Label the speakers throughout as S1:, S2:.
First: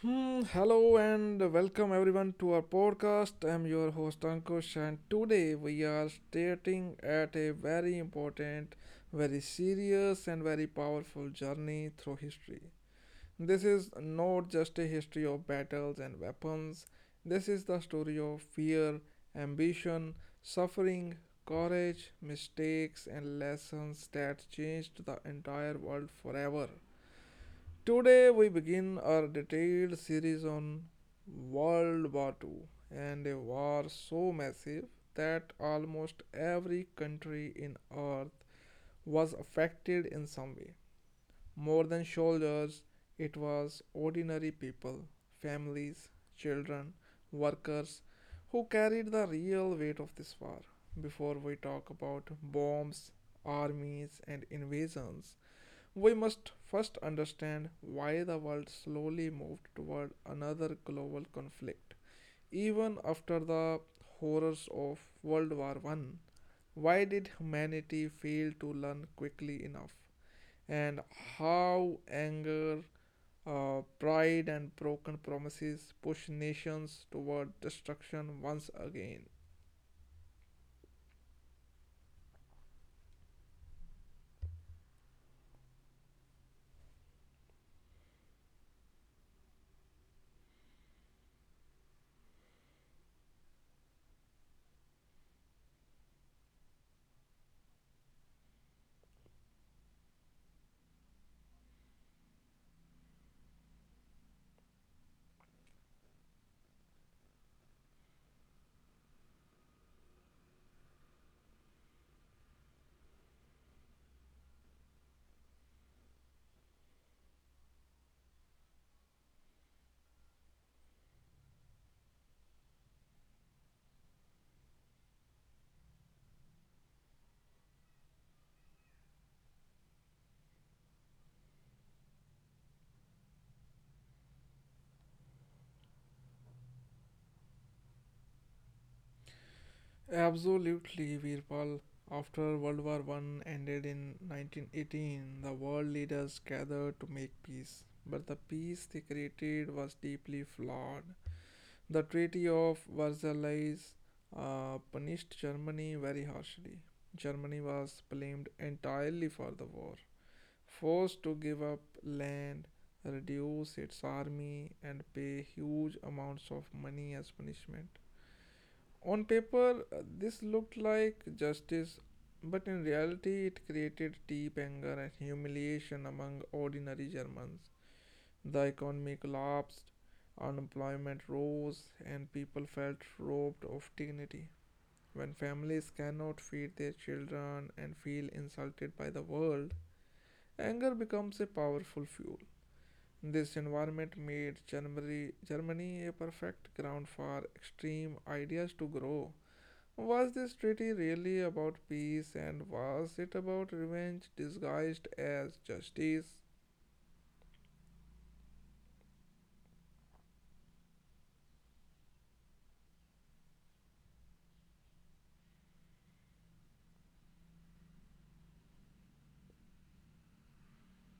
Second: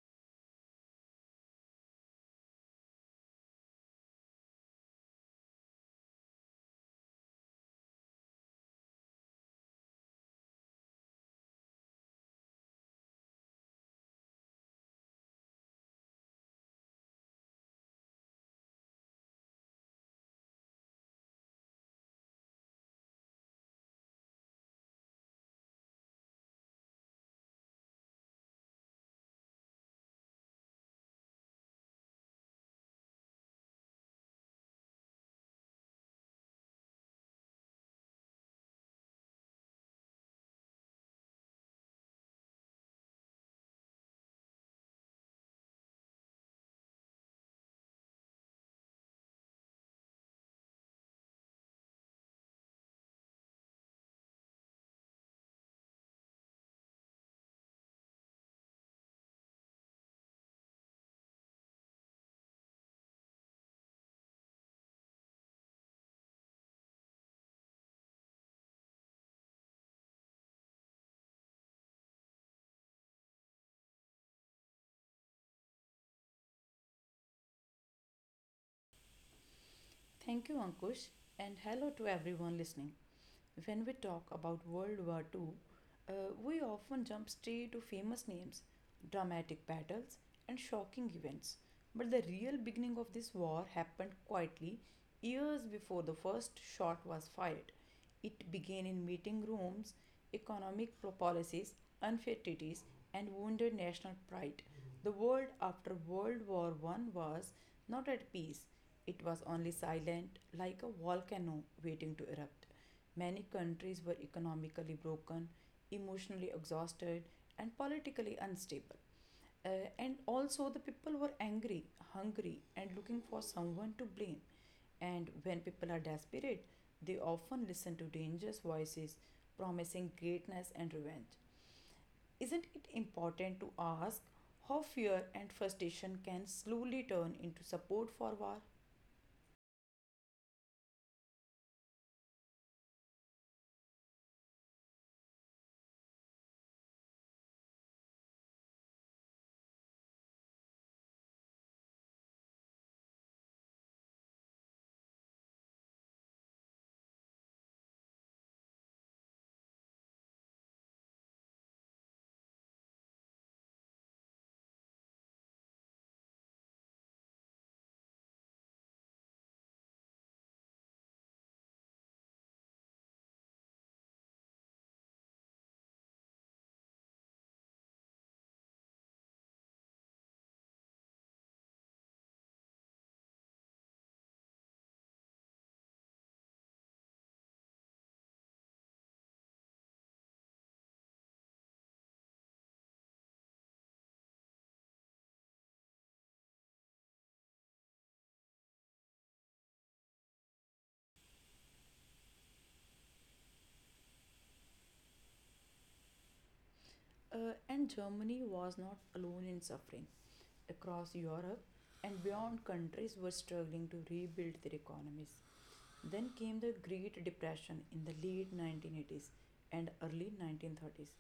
S1: Hello and welcome everyone to our podcast. I'm your host Ankush, and today we are starting at a very important, very serious, and very powerful journey through history. This is not just a history of battles and weapons, this is the story of fear, ambition, suffering, courage, mistakes, and lessons that changed the entire world forever. Today we begin our detailed series on World War II and a war so massive that almost every country in earth was affected in some way. More than soldiers, it was ordinary people, families, children, workers who carried the real weight of this war. Before we talk about bombs, armies, and invasions, we must first understand why the world slowly moved toward another global conflict. Even after the horrors of World War One, why did humanity fail to learn quickly enough? And how anger, pride, and broken promises push nations toward destruction once again?
S2: Thank you, Ankush, and hello to everyone listening. When we talk about World War Two, uh, we often jump straight to famous names, dramatic battles, and shocking events. But the real beginning of this war happened quietly years before the first shot was fired. It began in meeting rooms, economic policies, unfair treaties, and wounded national pride. The world after World War One was not at peace. It was only silent, like a volcano waiting to erupt. Many countries were economically broken, emotionally exhausted, and politically unstable. And also, the people were angry, hungry, and looking for someone to blame. And when people are desperate, they often listen to dangerous voices promising greatness and revenge. Isn't it important to ask how fear and frustration can slowly turn into support for war?
S1: Absolutely, Virpal. After World War One ended in 1918, the world leaders gathered to make peace. But the peace they created was deeply flawed. The Treaty of Versailles punished Germany very harshly. Germany was blamed entirely for the war, forced to give up land, reduce its army, and pay huge amounts of money as punishment. On paper, this looked like justice, but in reality, it created deep anger and humiliation among ordinary Germans. The economy collapsed, unemployment rose, and people felt robbed of dignity. When families cannot feed their children and feel insulted by the world, anger becomes a powerful fuel. This environment made Germany a perfect ground for extreme ideas to grow. Was this treaty really about peace and was it about revenge disguised as justice?
S2: And Germany was not alone in suffering. Across Europe and beyond, countries were struggling to rebuild their economies. Then came the Great Depression in the late 1980s and early 1930s,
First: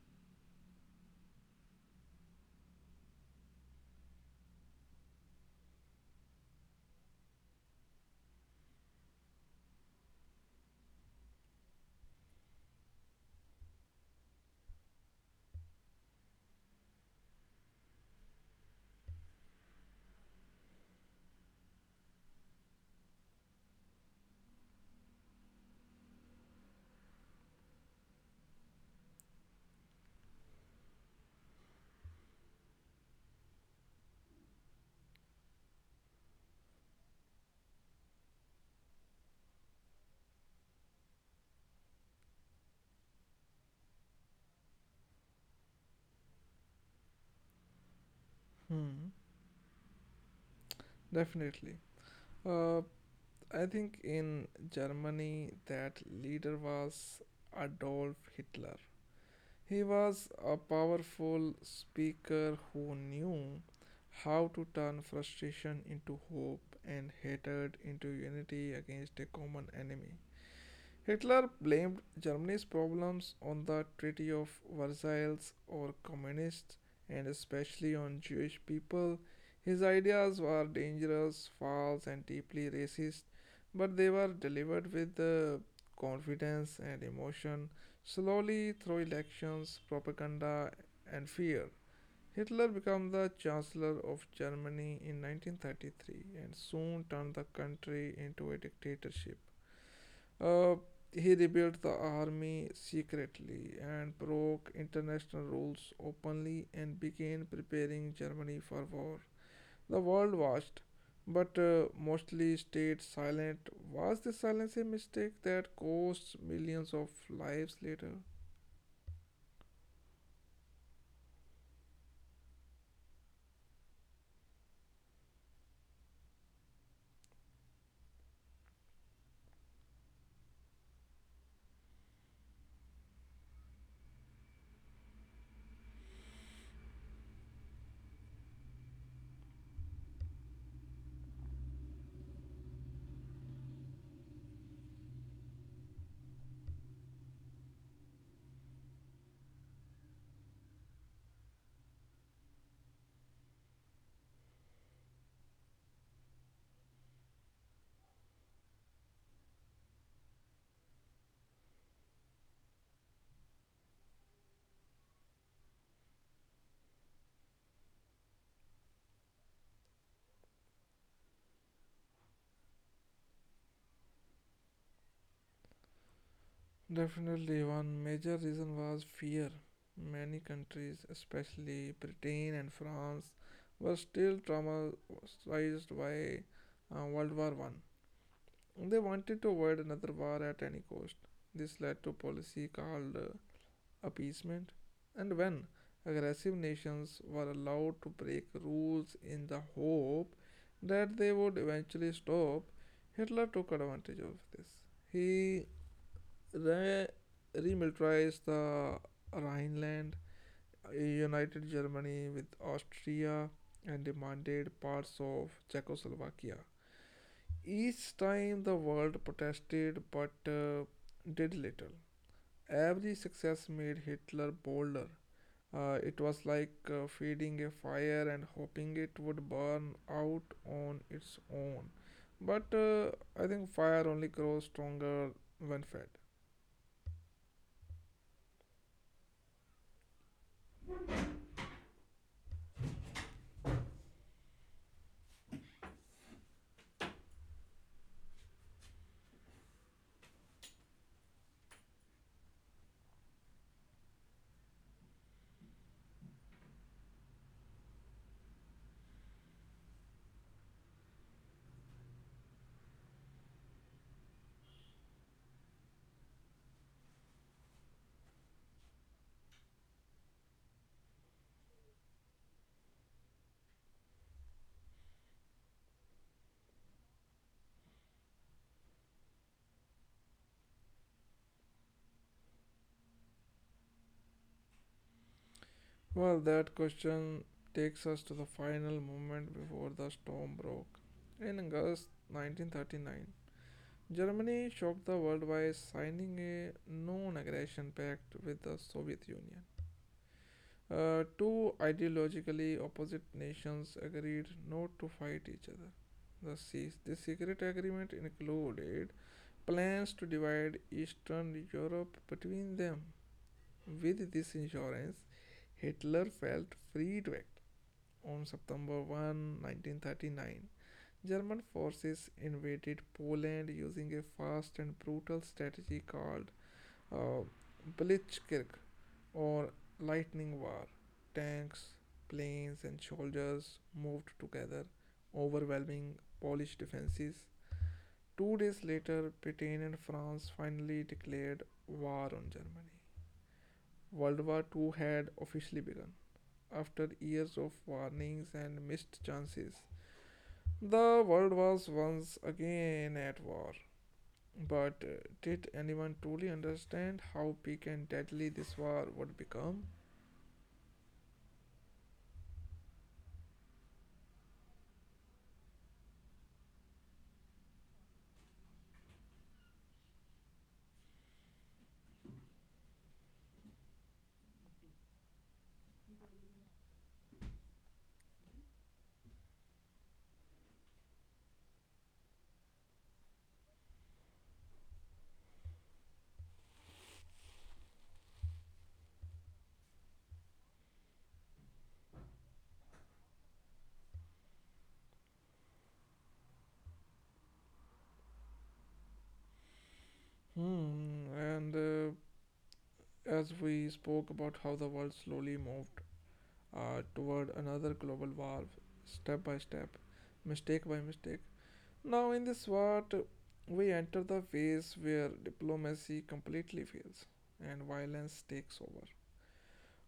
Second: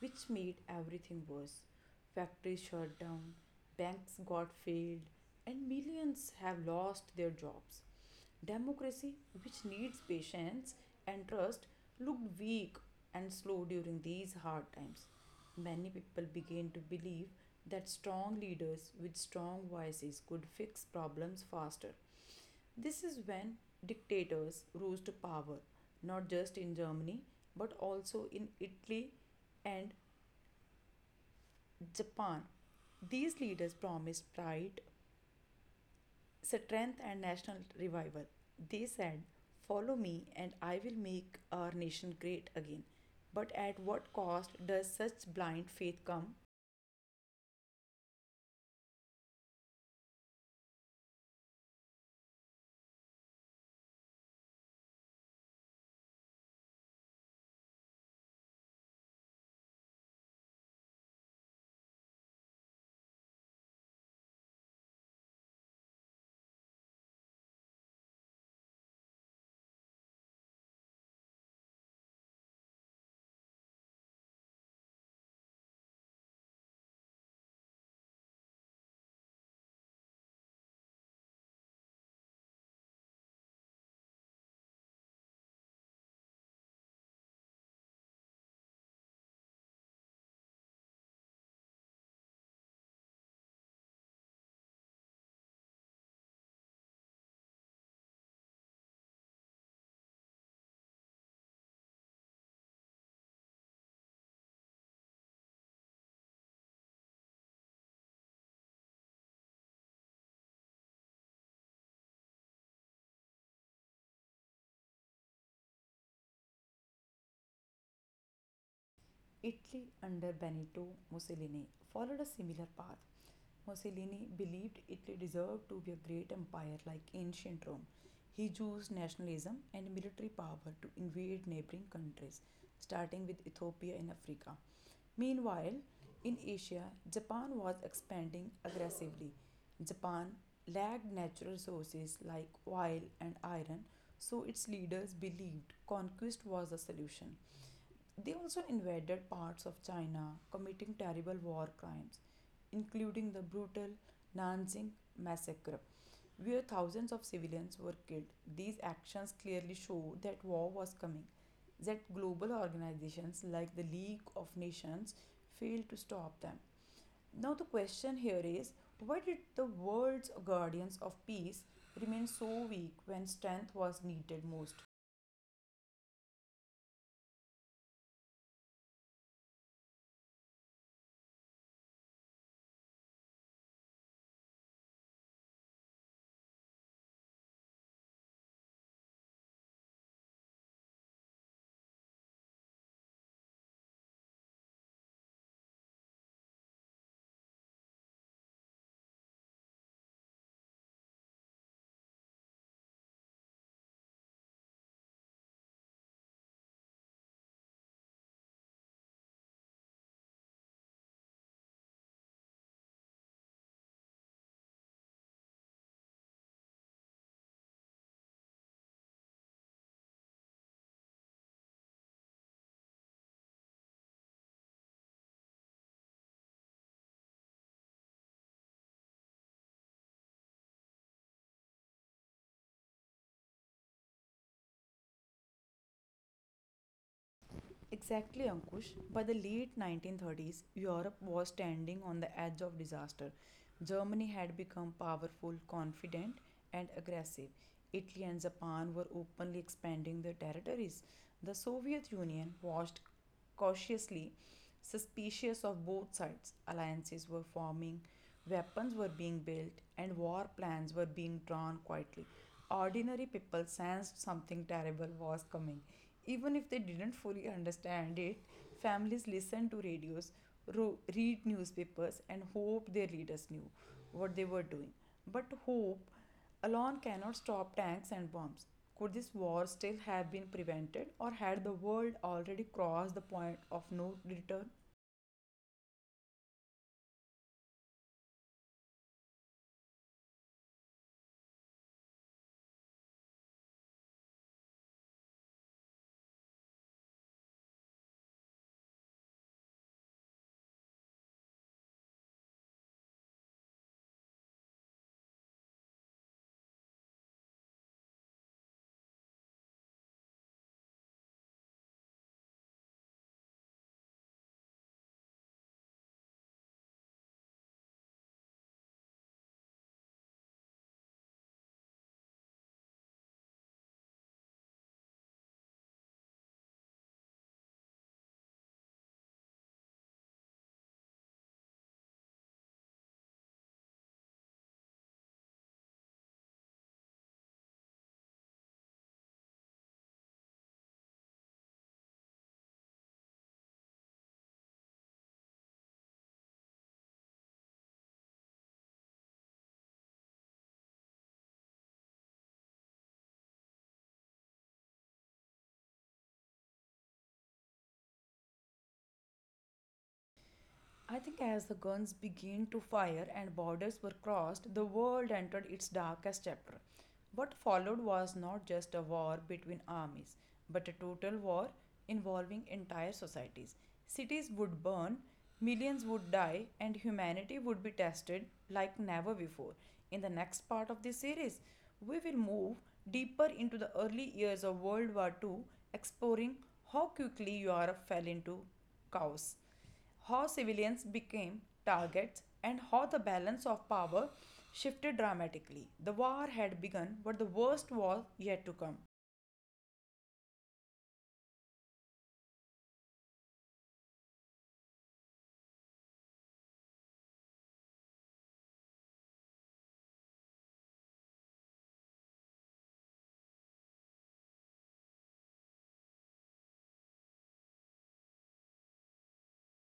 S2: which made everything worse. Factories shut down, banks got failed, and millions have lost their jobs. Democracy, which needs patience and trust, looked weak and slow during these hard times. Many people began to believe that strong leaders with strong voices could fix problems faster. This is when dictators rose to power, not just in Germany, but also in Italy and Japan. These leaders promised pride, strength, and national revival. They said, follow me, and I will make our nation great again. But at what cost does such blind faith come?
S1: Hmm. Definitely. Uh, I think in Germany, that leader was Adolf Hitler. He was a powerful speaker who knew how to turn frustration into hope and hatred into unity against a common enemy. Hitler blamed Germany's problems on the Treaty of Versailles or communists and especially on Jewish people. His ideas were dangerous, false, and deeply racist, but they were delivered with confidence and emotion, slowly through elections, propaganda, and fear. Hitler became the Chancellor of Germany in 1933 and soon turned the country into a dictatorship. Uh, he rebuilt the army secretly and broke international rules openly and began preparing Germany for war. The world watched, but mostly stayed silent. Was this silence a mistake that cost millions of lives later?
S2: Italy under Benito Mussolini followed a similar path. Mussolini believed Italy deserved to be a great empire like ancient Rome. He used nationalism and military power to invade neighboring countries, starting with Ethiopia in Africa. Meanwhile, in Asia, Japan was expanding aggressively. Japan lacked natural resources like oil and iron, so its leaders believed conquest was the solution. They also invaded parts of China, committing terrible war crimes, including the brutal Nanjing massacre, where thousands of civilians were killed. These actions clearly show that war was coming, that global organizations like the League of Nations failed to stop them. Now, the question here is, why did the world's guardians of peace remain so weak when strength was needed most?
S1: Definitely, one major reason was fear. Many countries, especially Britain and France, were still traumatized by World War One. They wanted to avoid another war at any cost. This led to a policy called appeasement, and when aggressive nations were allowed to break rules in the hope that they would eventually stop, Hitler took advantage of this. He re- remilitarized the Rhineland, united Germany with Austria, and demanded parts of Czechoslovakia. Each time the world protested but did little. Every success made Hitler bolder. It was like feeding a fire and hoping it would burn out on its own. But I think fire only grows stronger when fed.
S2: Exactly, Ankush. By the late 1930s, Europe was standing on the edge of disaster. Germany had become powerful, confident, and aggressive. Italy and Japan were openly expanding their territories. The Soviet Union watched cautiously, suspicious of both sides. Alliances were forming, weapons were being built, and war plans were being drawn quietly. Ordinary people sensed something terrible was coming. Even if they didn't fully understand it, families listened to radios, read newspapers, and hoped their leaders knew what they were doing. But hope alone cannot stop tanks and bombs. Could this war still have been prevented, or had the world already crossed the point of no return?
S1: Well, that question takes us to the final moment before the storm broke. In August 1939, Germany shocked the world by signing a non aggression pact with the Soviet Union. Two ideologically opposite nations agreed not to fight each other. The secret agreement included plans to divide Eastern Europe between them. With this insurance, Hitler felt free to act. On September 1, 1939, German forces invaded Poland using a fast and brutal strategy called uh, Blitzkrieg or lightning war. Tanks, planes, and soldiers moved together, overwhelming Polish defenses. 2 days later, Britain and France finally declared war on Germany. World War Two had officially begun. After years of warnings and missed chances, the world was once again at war. But did anyone truly understand how big and deadly this war would become?
S2: I think as the guns began to fire and borders were crossed, the world entered its darkest chapter. What followed was not just a war between armies, but a total war involving entire societies. Cities would burn, millions would die, and humanity would be tested like never before. In the next part of this series, we will move deeper into the early years of World War II, exploring how quickly Europe fell into chaos, how civilians became targets, and how the balance of power shifted dramatically. The war had begun, but the worst was yet to come.
S1: Hmm, and As we spoke about how the world slowly moved toward another global war, step by step, mistake by mistake. Now, in this war, we enter the phase where diplomacy completely fails and violence takes over.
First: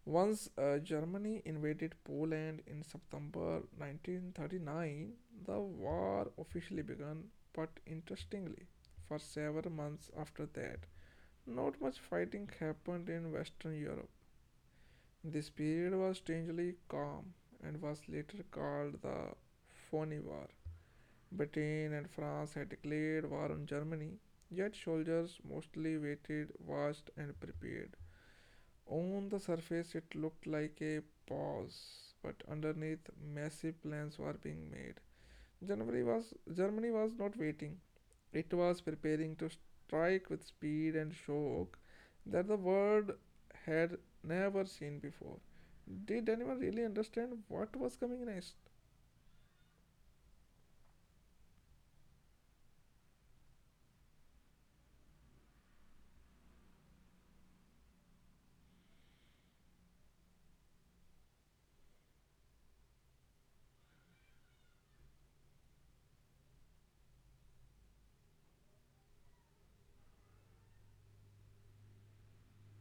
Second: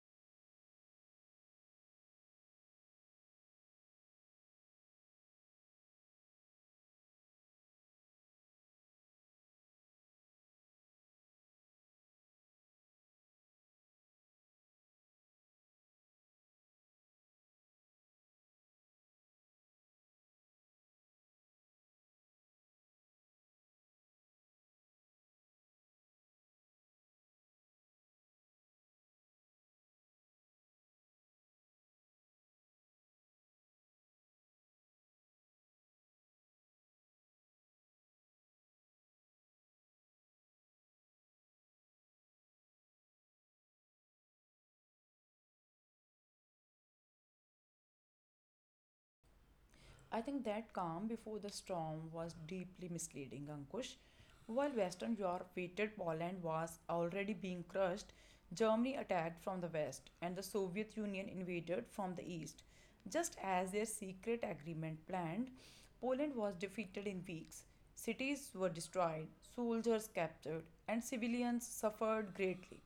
S1: Once Germany invaded Poland in September 1939, the war officially began, but interestingly, for several months after that, not much fighting happened in Western Europe. This period was strangely calm and was later called the Phoney War. Britain and France had declared war on Germany, yet soldiers mostly waited, watched, and prepared. On the surface, it looked like a pause, but underneath, massive plans were being made. Germany was not waiting. It was preparing to strike with speed and shock that the world had never seen before. Did anyone really understand what was coming next?
S2: I think that calm before the storm was deeply misleading, Ankush. While Western Europe waited, Poland was already being crushed. Germany attacked from the west, and the Soviet Union invaded from the east. Just as their secret agreement planned, Poland was defeated in weeks. Cities were destroyed, soldiers captured, and civilians suffered greatly.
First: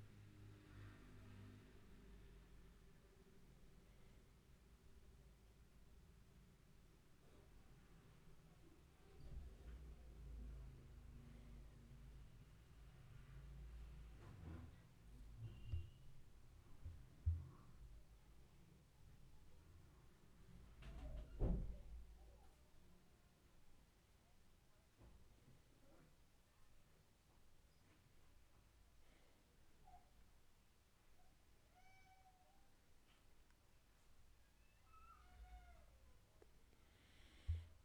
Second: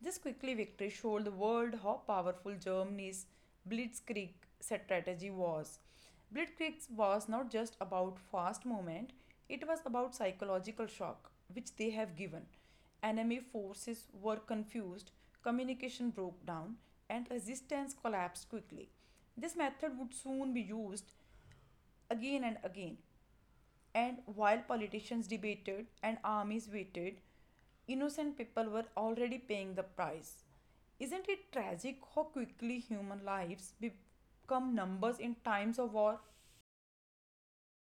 S2: This quickly victory showed the world how powerful Germany's blitzkrieg strategy was. Blitzkrieg was not just about fast movement, it was about psychological shock which they have given. Enemy forces were confused, communication broke down, and resistance collapsed quickly. This method would soon be used again and again. And while politicians debated and armies waited, innocent people were already paying the price. Isn't it tragic how quickly human lives become numbers in times of war?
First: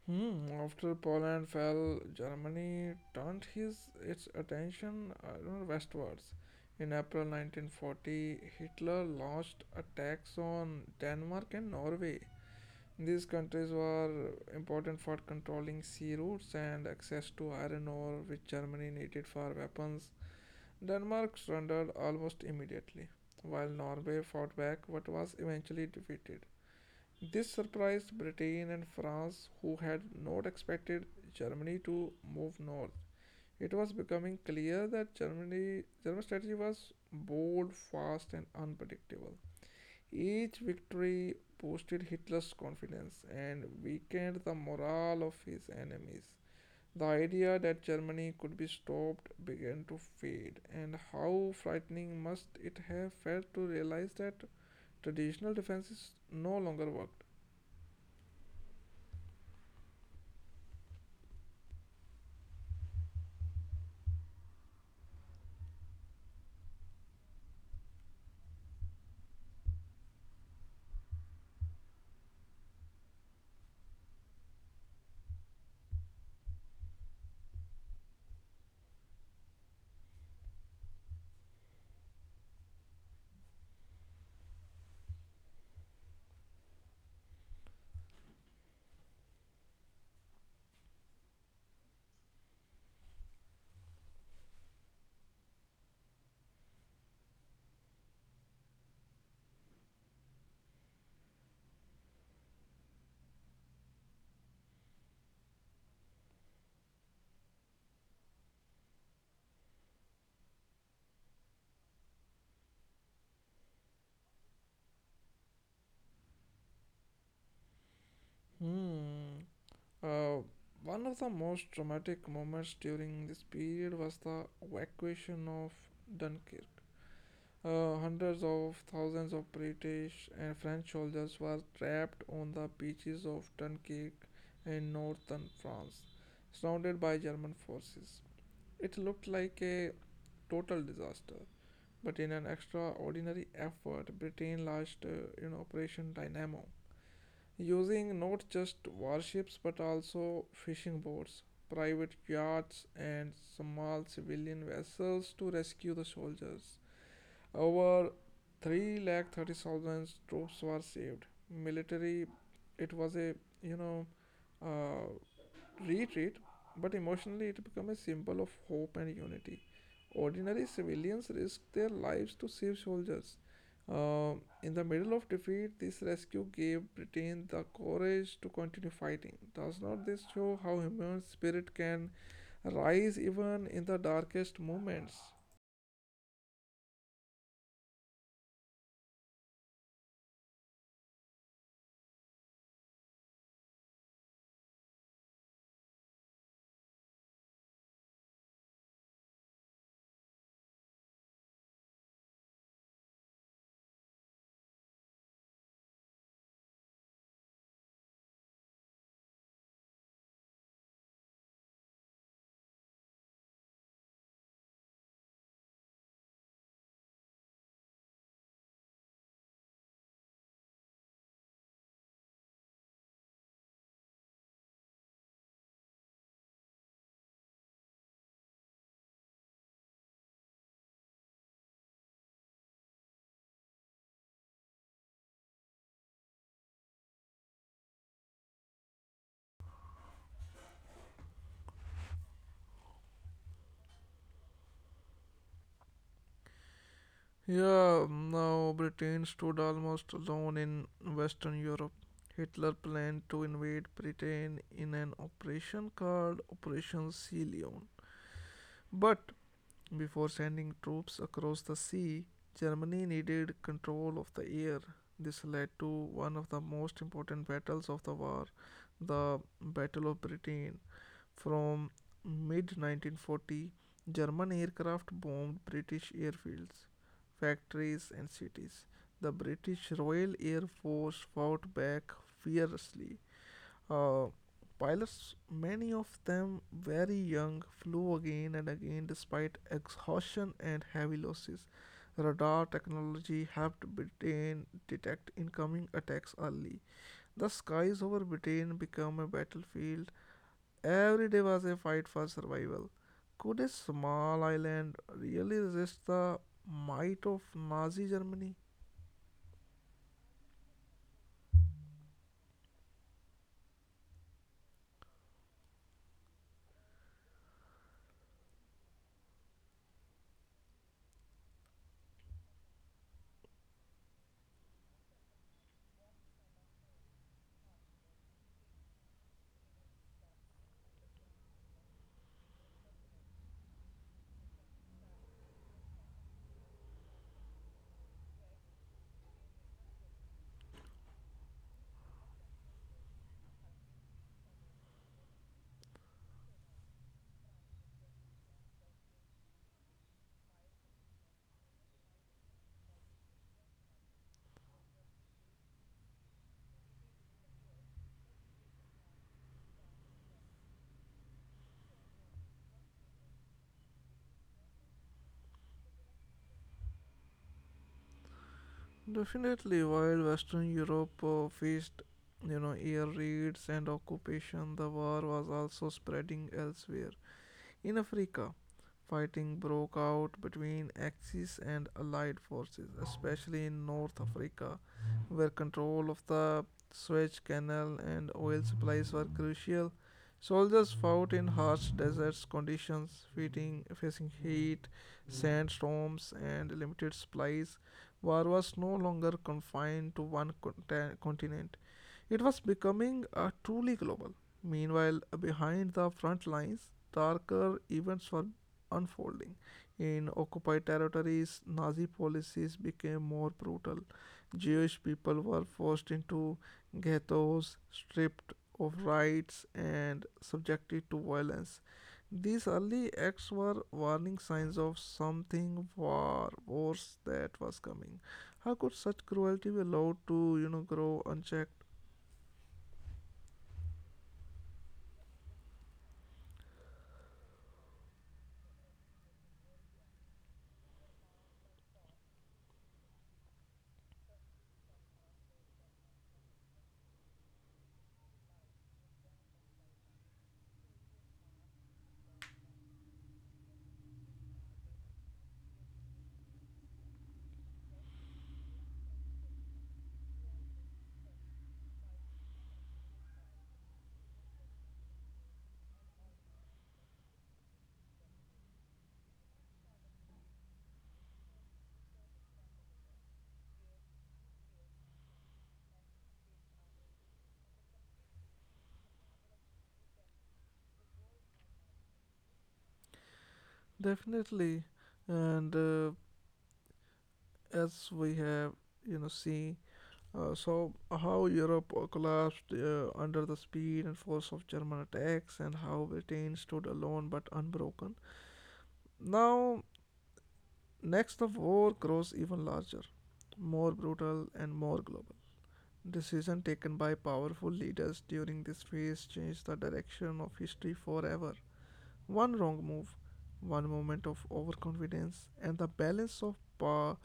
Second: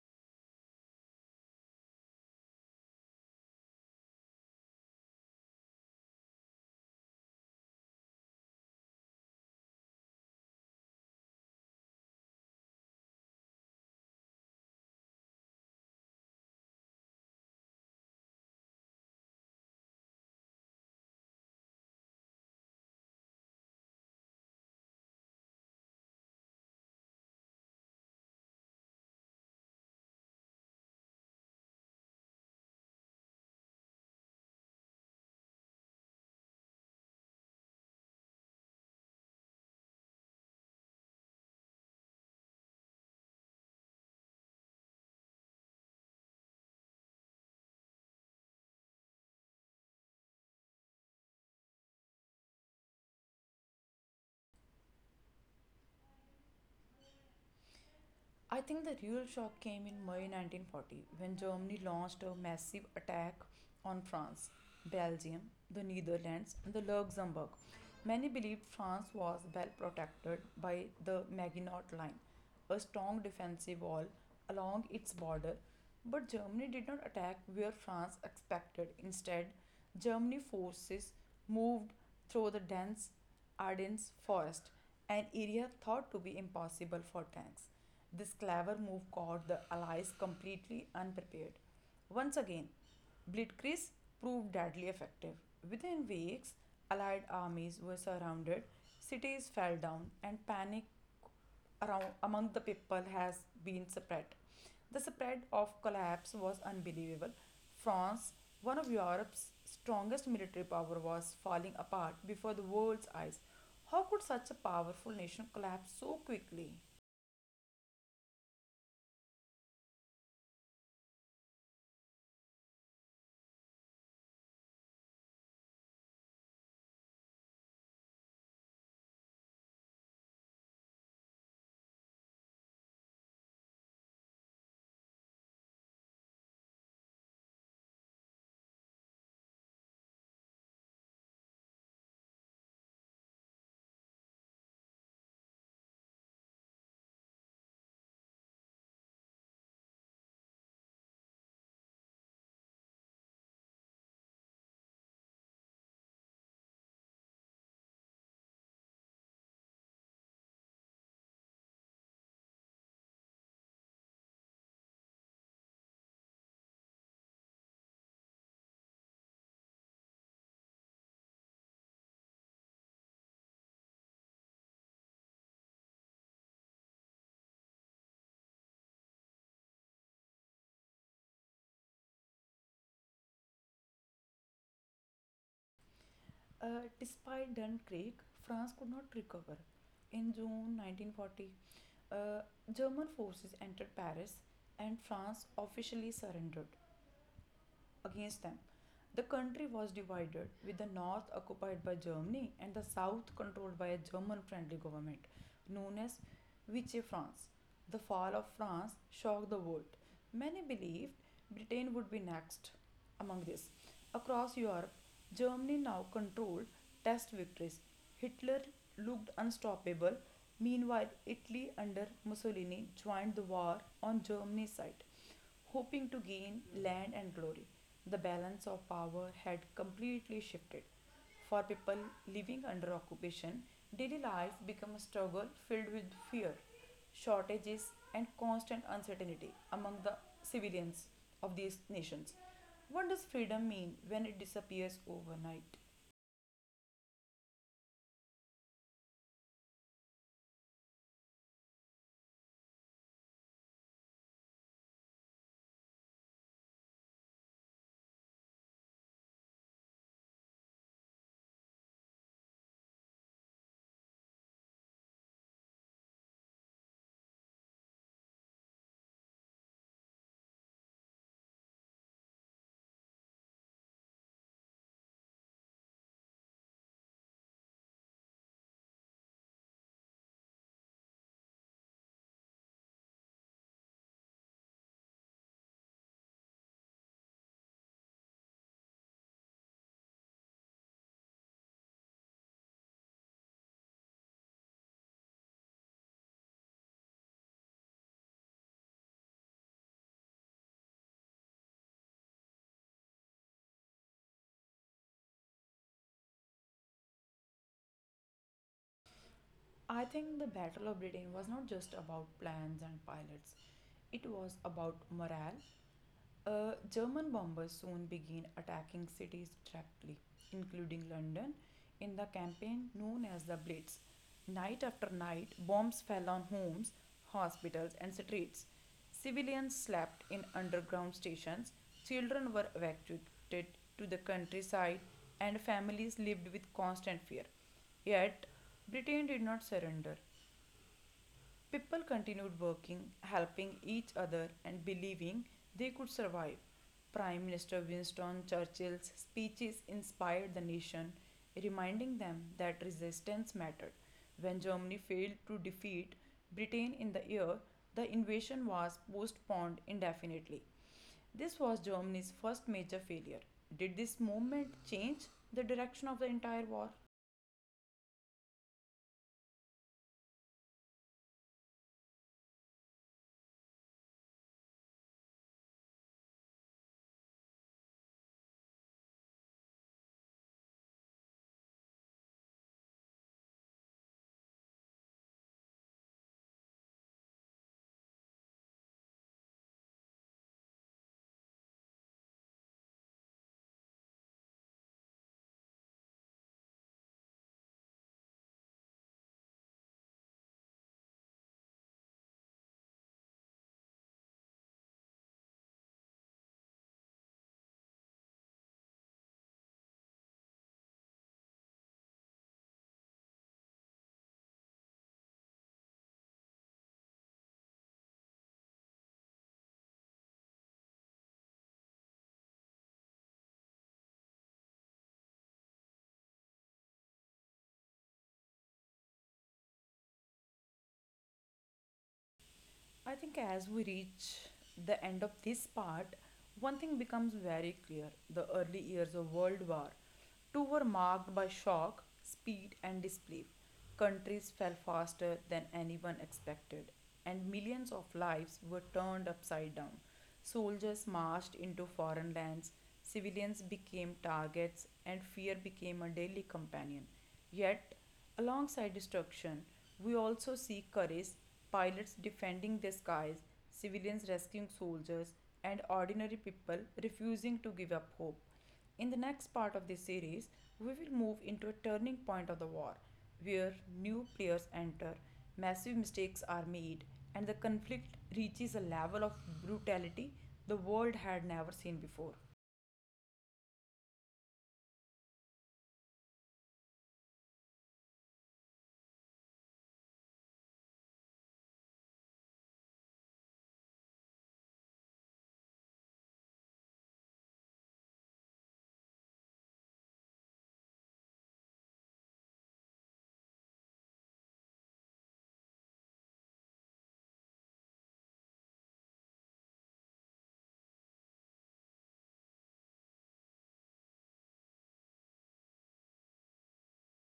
S1: Hmm, after Poland fell, Germany turned his its attention westwards. In April 1940, Hitler launched attacks on Denmark and Norway. These countries were important for controlling sea routes and access to iron ore, which Germany needed for weapons. Denmark surrendered almost immediately, while Norway fought back but was eventually defeated. This surprised Britain and France, who had not expected Germany to move north. It was becoming clear that German strategy was bold, fast, and unpredictable. Each victory boosted Hitler's confidence and weakened the morale of his enemies. The idea that Germany could be stopped began to fade, and how frightening must it have felt to realize that traditional defenses no longer worked.
S2: I think the real shock came in May 1940 when Germany launched a massive attack on France, Belgium, the Netherlands, and the Luxembourg. Many believed France was well protected by the Maginot Line, a strong defensive wall along its border, but Germany did not attack where France expected. Instead, Germany forces moved through the dense Ardennes Forest, an area thought to be impossible for tanks. This clever move caught the Allies completely unprepared. Once again, Blitzkrieg proved deadly effective. Within weeks, Allied armies were surrounded, cities fell down, and panic around among the people has been spread. The spread of collapse was unbelievable. France, one of Europe's strongest military power, was falling apart before the world's eyes. How could such a powerful nation collapse so quickly?
S1: Hmm. Uh, One of the most dramatic moments during this period was the evacuation of Dunkirk. Hundreds of thousands of British and French soldiers were trapped on the beaches of Dunkirk in northern France, surrounded by German forces. It looked like a total disaster, but in an extraordinary effort, Britain launched Operation Dynamo, using not just warships but also fishing boats, private yachts, and small civilian vessels to rescue the soldiers. Over 330,000 troops were saved. Military, it was a you know uh, retreat, but emotionally it became a symbol of hope and unity. Ordinary civilians risked their lives to save soldiers. Uh, in the middle of defeat, this rescue gave Britain the courage to continue fighting. Does not this show how human spirit can rise even in the darkest moments?
S2: Despite Dunkirk, France could not recover. In June 1940, uh, German forces entered Paris and France officially surrendered against them. The country was divided, with the north occupied by Germany and the south controlled by a German friendly government known as Vichy France. The fall of France shocked the world. Many believed Britain would be next among this. Across Europe, Germany now controlled test victories. Hitler looked unstoppable. Meanwhile, Italy under Mussolini joined the war on Germany's side, hoping to gain land and glory. The balance of power had completely shifted. For people living under occupation, daily life became a struggle filled with fear, shortages, and constant uncertainty among the civilians of these nations. What does freedom mean when it disappears overnight?
S1: Yeah, now Britain stood almost alone in Western Europe. Hitler planned to invade Britain in an operation called Operation Sea Leon. But before sending troops across the sea, Germany needed control of the air. This led to one of the most important battles of the war, the Battle of Britain. From mid 1940, German aircraft bombed British airfields, factories, and cities. The British Royal Air Force fought back fiercely, uh, pilots, many of them very young, flew again and again despite exhaustion and heavy losses. Radar technology helped Britain detect incoming attacks early. The skies over Britain became a battlefield. Every day was a fight for survival. Could a small island really resist the might of Nazi Germany?
S2: I think the Battle of Britain was not just about plans and pilots, it was about morale. German bombers soon began attacking cities directly, including London, in the campaign known as the Blitz. Night after night, bombs fell on homes, hospitals, and streets. Civilians slept in underground stations, children were evacuated to the countryside, and families lived with constant fear. Yet, Britain did not surrender. People continued working, helping each other, and believing they could survive. Prime Minister Winston Churchill's speeches inspired the nation, reminding them that resistance mattered. When Germany failed to defeat Britain in the year, the invasion was postponed indefinitely. This was Germany's first major failure. Did this movement change the direction of the entire war?
S1: Definitely, while Western Europe faced, air raids and occupation, the war was also spreading elsewhere. In Africa, fighting broke out between Axis and Allied forces, especially in North Africa, where control of the Suez Canal and oil supplies were crucial. Soldiers fought in harsh desert conditions, facing heat, sandstorms, and limited supplies. War was no longer confined to one continent. It was becoming truly global. Meanwhile, behind the front lines, darker events were unfolding. In occupied territories, Nazi policies became more brutal. Jewish people were forced into ghettos, stripped of rights, and subjected to violence. These early acts were warning signs of something far worse that was coming. How could such cruelty be allowed to, grow unchecked?
S2: I think as we reach the end of this part, one thing becomes very clear. The early years of World War II were marked by shock, speed, and disbelief. Countries fell faster than anyone expected, and millions of lives were turned upside down. Soldiers marched into foreign lands, civilians became targets, and fear became a daily companion. Yet, alongside destruction, we also see courage: pilots defending their skies, civilians rescuing soldiers, and ordinary people refusing to give up hope. In the next part of this series, we will move into a turning point of the war, where new players enter, massive mistakes are made, and the conflict reaches a level of brutality the world had never seen before.
S1: Definitely, and as we have seen, so how Europe collapsed under the speed and force of German attacks, and how Britain stood alone but unbroken. Now, next the war grows even larger, more brutal and more global. Decisions taken by powerful leaders during this phase changed the direction of history forever. One wrong move, one moment of overconfidence, and the balance of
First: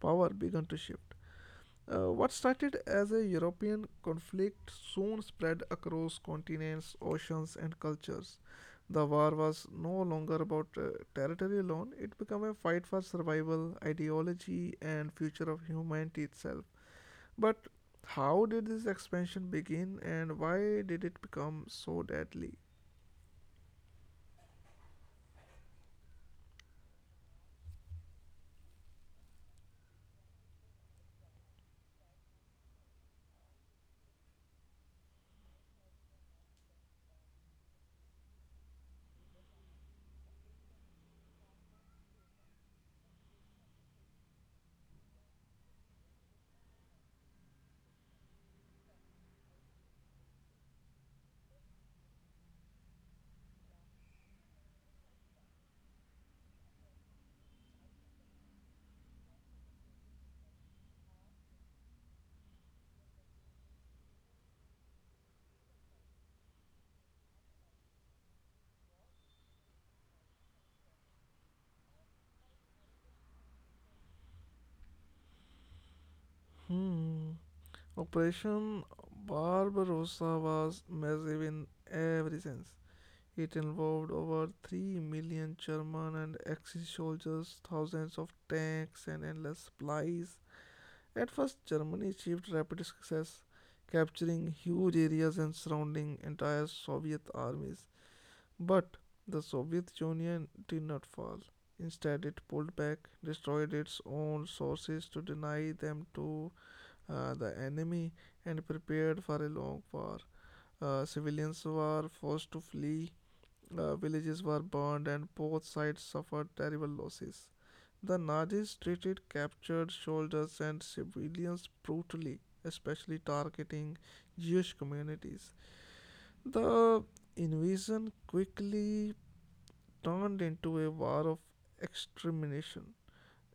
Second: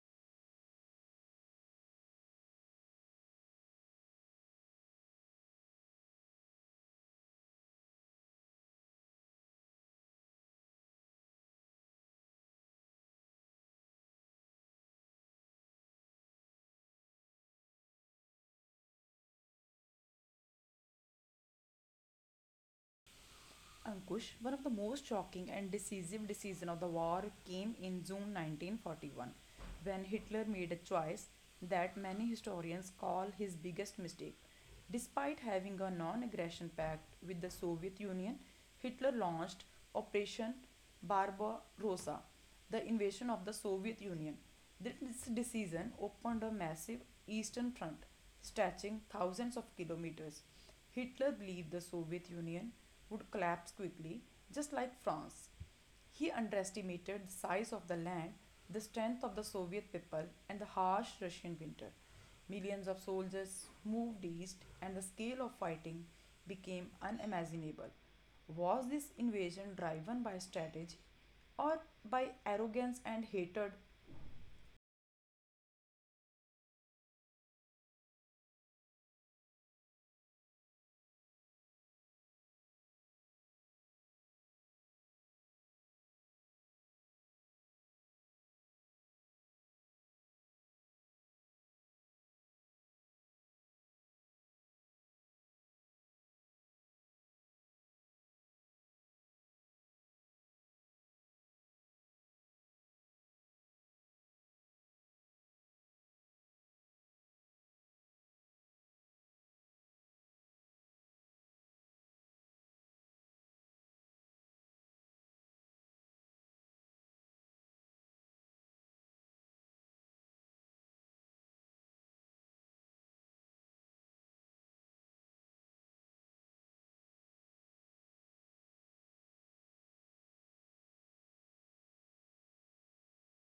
S1: power began to shift. What started as a European conflict soon spread across continents, oceans, and cultures. The war was no longer about territory alone, it became a fight for survival, ideology, and future of humanity itself. But how did this expansion begin and why did it become so deadly?
S2: Ankush, one of the most shocking and decisive decisions of the war came in June 1941, when Hitler made a choice that many historians call his biggest mistake. Despite having a non aggression pact with the Soviet Union, Hitler launched Operation Barbarossa, the invasion of the Soviet Union. This decision opened a massive eastern front stretching thousands of kilometers. Hitler believed the Soviet Union would collapse quickly, just like France. He underestimated the size of the land, the strength of the Soviet people, and the harsh Russian winter. Millions of soldiers moved east, and the scale of fighting became unimaginable. Was this invasion driven by strategy, or by arrogance and hatred?
S1: Hmm. Operation Barbarossa was massive in every sense. It involved over 3 million German and Axis soldiers, thousands of tanks, and endless supplies. At first, Germany achieved rapid success, capturing huge areas and surrounding entire Soviet armies. But the Soviet Union did not fall. Instead, it pulled back, destroyed its own sources to deny them to the enemy, and prepared for a long war. Civilians were forced to flee, villages were burned, and both sides suffered terrible losses. The Nazis treated captured soldiers and civilians brutally, especially targeting Jewish communities. The invasion quickly turned into a war of extermination.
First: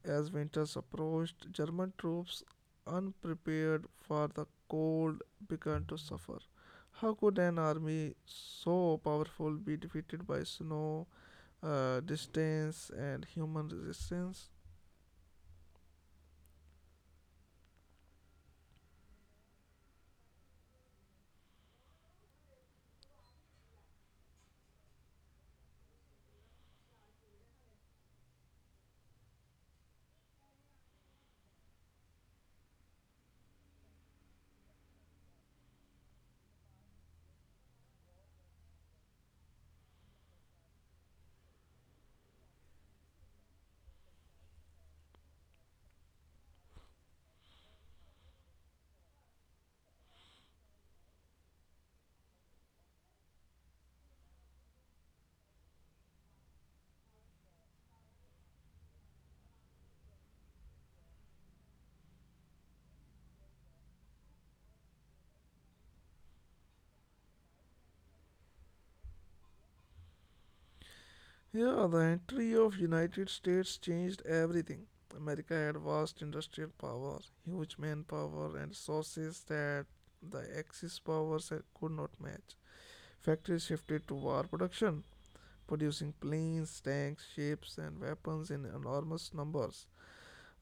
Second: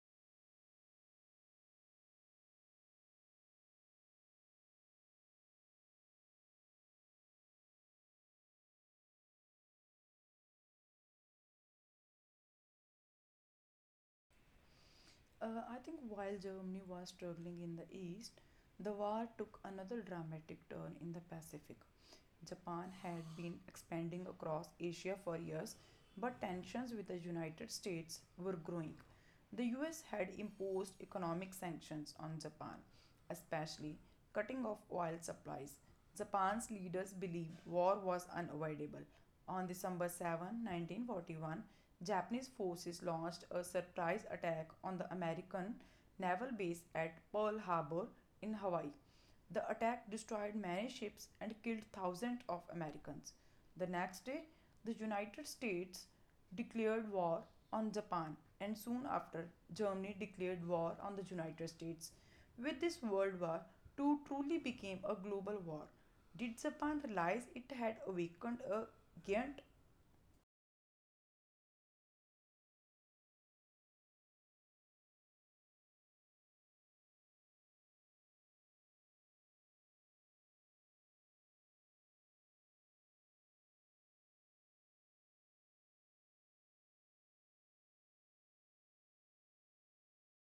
S1: As winters approached, German troops, unprepared for the cold, began to suffer. How could an army so powerful be defeated by snow, distance, and human resistance?
S2: I think while Germany was struggling in the east, the war took another dramatic turn in the Pacific. Japan had been expanding across Asia for years, but tensions with the United States were growing. The US had imposed economic sanctions on Japan, especially cutting off oil supplies. Japan's leaders believed war was unavoidable. On December 7, 1941, Japanese forces launched a surprise attack on the American naval base at Pearl Harbor in Hawaii. The attack destroyed many ships and killed thousands of Americans. The next day, the United States declared war on Japan, and soon after, Germany declared war on the United States. With this, World War II truly became a global war. Did Japan realize it had awakened a giant?
S1: Here, the entry of United States changed everything. America had vast industrial power, huge manpower, and resources that the Axis powers could not match. Factories shifted to war production, producing planes, tanks, ships, and weapons in enormous numbers.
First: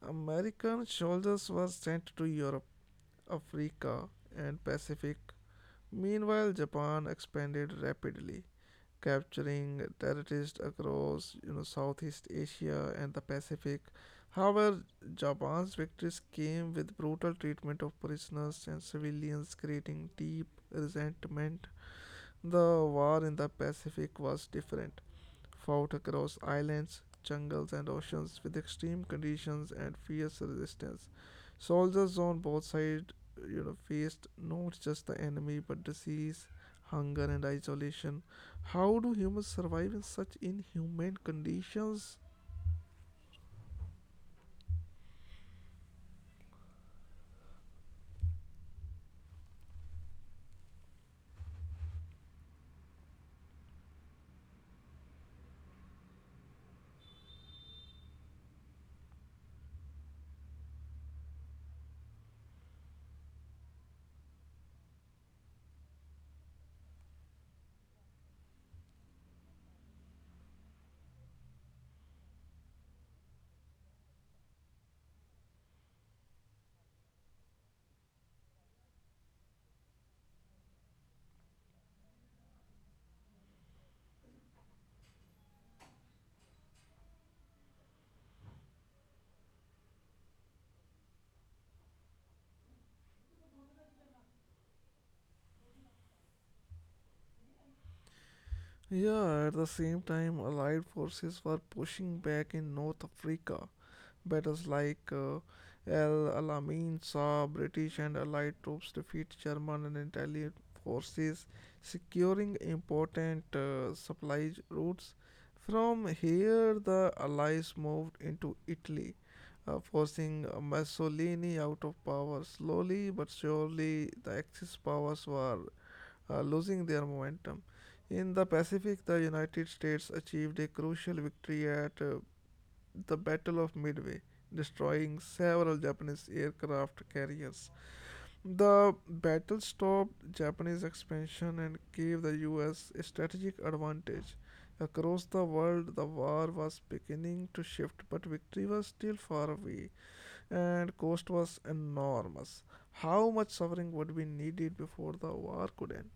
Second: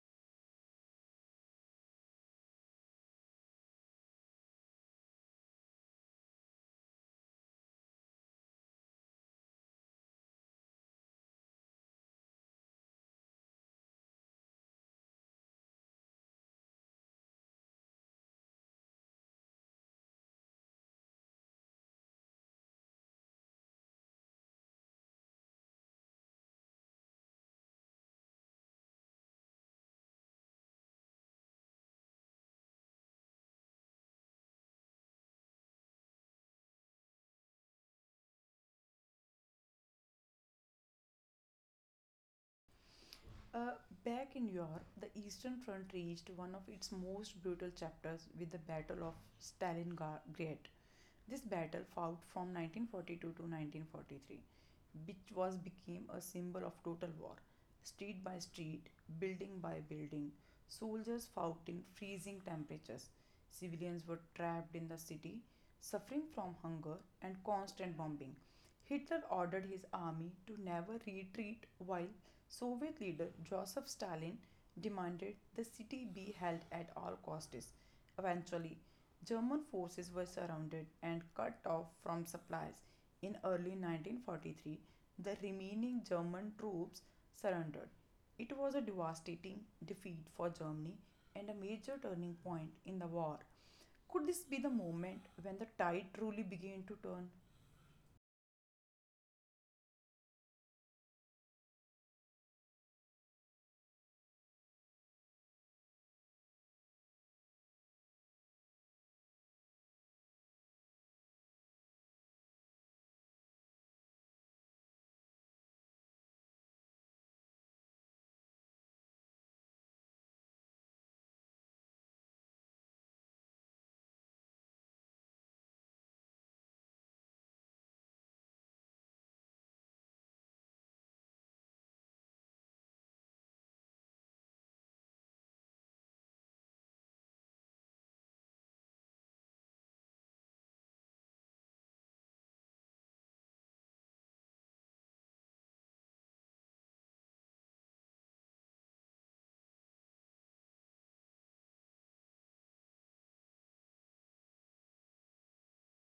S1: American soldiers were sent to Europe, Africa, and Pacific. Meanwhile, Japan expanded rapidly, capturing territories across Southeast Asia and the Pacific. However, Japan's victories came with brutal treatment of prisoners and civilians, creating deep resentment. The war in the Pacific was different, fought across islands, jungles, and oceans with extreme conditions and fierce resistance. Soldiers on both sides faced not just the enemy but disease, hunger, and isolation. How do humans survive in such inhumane conditions?
S2: Uh, back in Europe, the Eastern Front reached one of its most brutal chapters with the Battle of Stalingrad. This battle, fought from 1942 to 1943, which was became a symbol of total war. Street by street, building by building, soldiers fought in freezing temperatures. Civilians were trapped in the city, suffering from hunger and constant bombing. Hitler ordered his army to never retreat, while Soviet leader Joseph Stalin demanded the city be held at all costs. Eventually, German forces were surrounded and cut off from supplies. In early 1943, the remaining German troops surrendered. It was a devastating defeat for Germany and a major turning point in the war. Could this be the moment when the tide truly began to turn?
S1: Yeah, at the same time, Allied forces were pushing back in North Africa. Battles like El Alamein saw British and Allied troops defeat German and Italian forces, securing important supply routes. From here, the Allies moved into Italy, forcing Mussolini out of power. Slowly but surely, the Axis powers were losing their momentum. In the Pacific, the United States achieved a crucial victory at the Battle of Midway, destroying several Japanese aircraft carriers. The battle stopped Japanese expansion and gave the US strategic advantage. Across the world, the war was beginning to shift, but victory was still far away, and cost was enormous. How much suffering would be needed before the war could end?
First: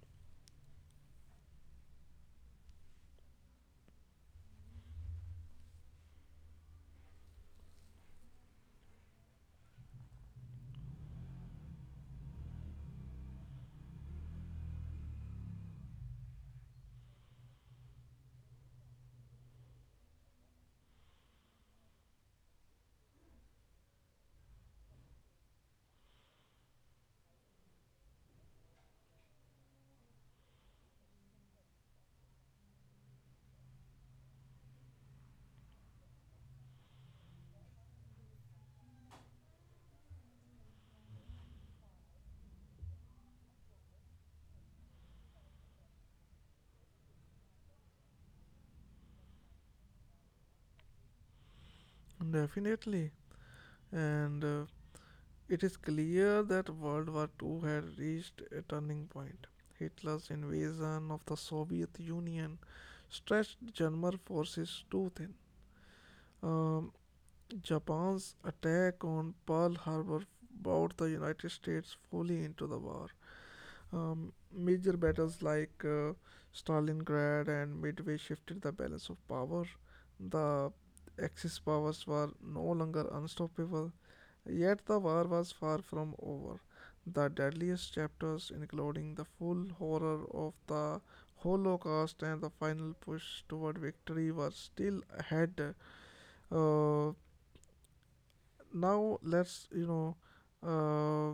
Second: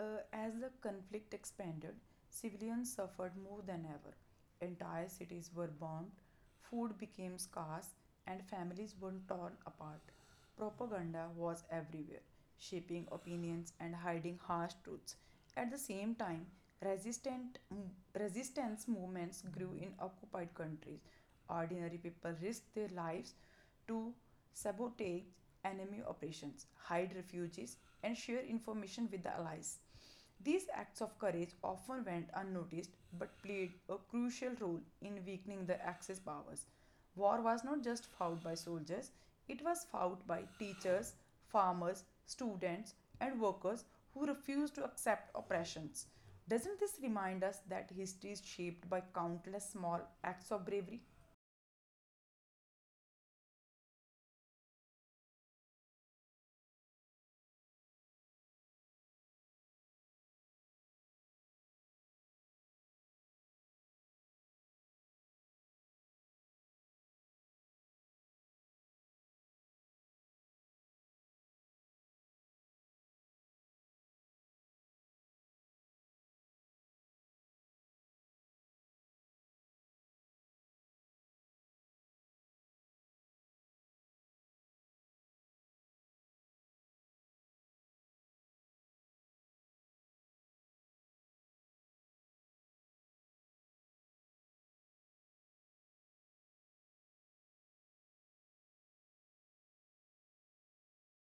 S2: As the conflict expanded, civilians suffered more than ever. Entire cities were bombed, food became scarce, and families were torn apart. Propaganda was everywhere, shaping opinions and hiding harsh truths. At the same time, resistant, mm, resistance movements grew in occupied countries. Ordinary people risked their lives to sabotage enemy operations, hide refugees, and share information with the allies. These acts of courage often went unnoticed but played a crucial role in weakening the Axis powers. War was not just fought by soldiers, it was fought by teachers, farmers, students, and workers who refused to accept oppressions. Doesn't this remind us that history is shaped by countless small acts of bravery?
S1: Definitely. And it is clear that World War II had reached a turning point. Hitler's invasion of the Soviet Union stretched German forces too thin. Um, Japan's attack on Pearl Harbor brought the United States fully into the war. Major battles like Stalingrad and Midway shifted the balance of power. The Axis powers were no longer unstoppable, yet the war was far from over. The deadliest chapters, including the full horror of the Holocaust and the final push toward victory, were still ahead. Uh, Now let's uh,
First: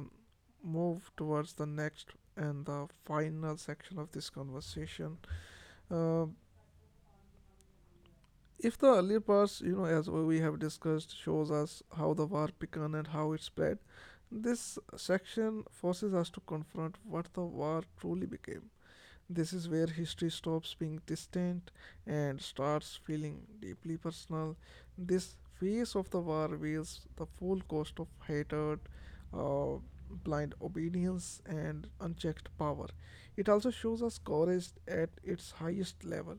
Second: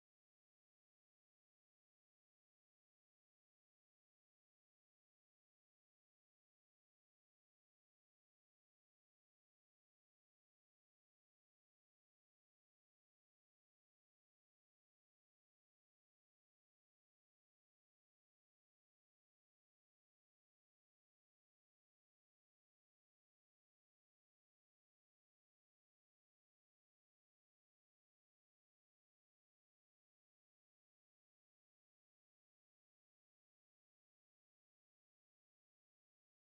S1: move towards the next and the final section of this conversation. uh, if the earlier parts, as we have discussed, shows us how the war began and how it spread, this section forces us to confront what the war truly became. This is where history stops being distant and starts feeling deeply personal. This phase of the war reveals the full cost of hatred, uh, blind obedience, and unchecked power. It also shows us courage at its highest level.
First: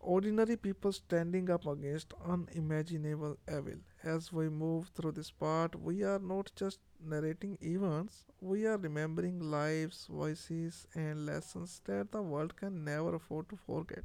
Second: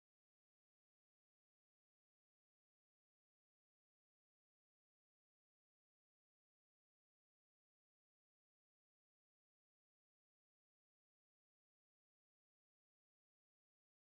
S1: Ordinary people standing up against unimaginable evil. As we move through this part, we are not just narrating events, we are remembering lives, voices, and lessons that the world can never afford to forget.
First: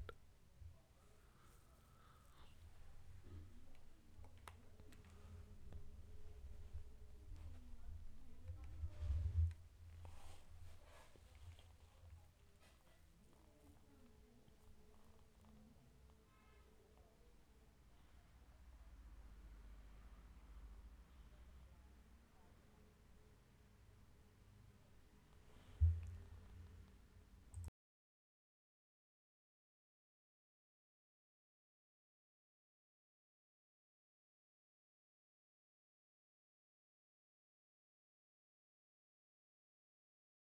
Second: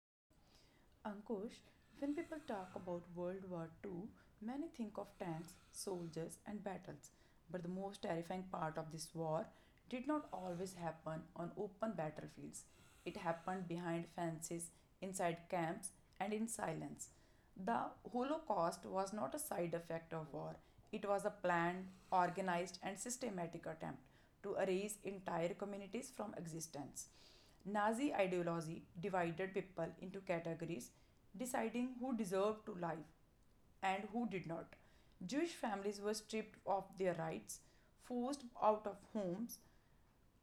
S2: Ankush, when people talk about World War Two, many think of tanks, soldiers, and battles. But the most terrifying part of this war did not always happen on open battlefields. It happened behind fences, inside camps, and in silence. The Holocaust was not a side effect of war, it was a planned, organized, and systematic attempt to erase entire communities from existence. Nazi ideology divided people into categories, deciding who deserved to live and who did not. Jewish families were stripped of their rights, forced out of homes,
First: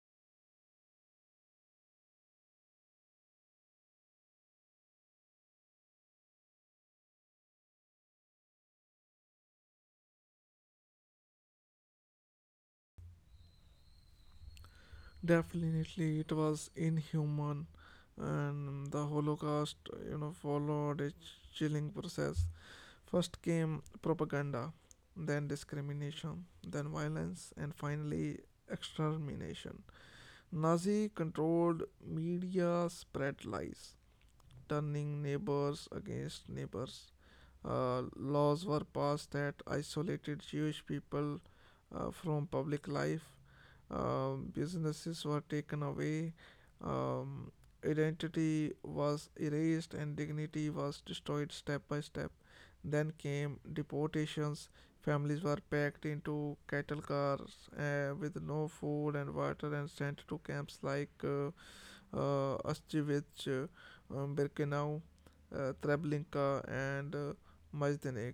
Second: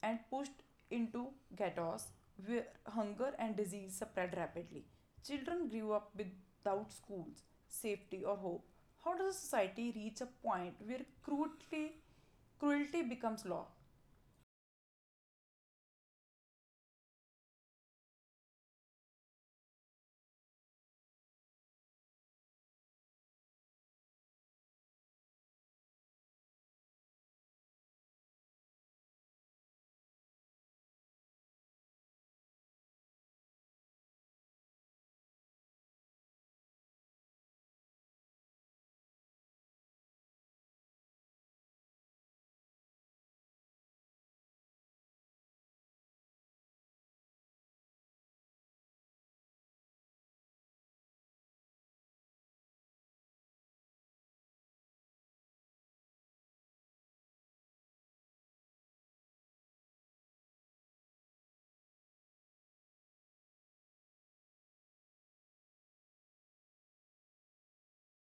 S2: and pushed into ghettos where hunger and disease spread rapidly. Children grew up without schools, safety, or hope. How does a society reach a point where cruelty becomes law?
S1: Definitely, it was inhuman, and the Holocaust, followed a chilling process. First came propaganda, then discrimination, then violence, and finally, extermination. Nazi controlled media spread lies, turning neighbors against neighbors. Laws were passed that isolated Jewish people from public life. Businesses were taken away. Um, Identity was erased and dignity was destroyed step by step. Then came deportations. Families were packed into cattle cars with no food and water and sent to camps like Astevich, Birkenau, Treblinka, and Majdanek.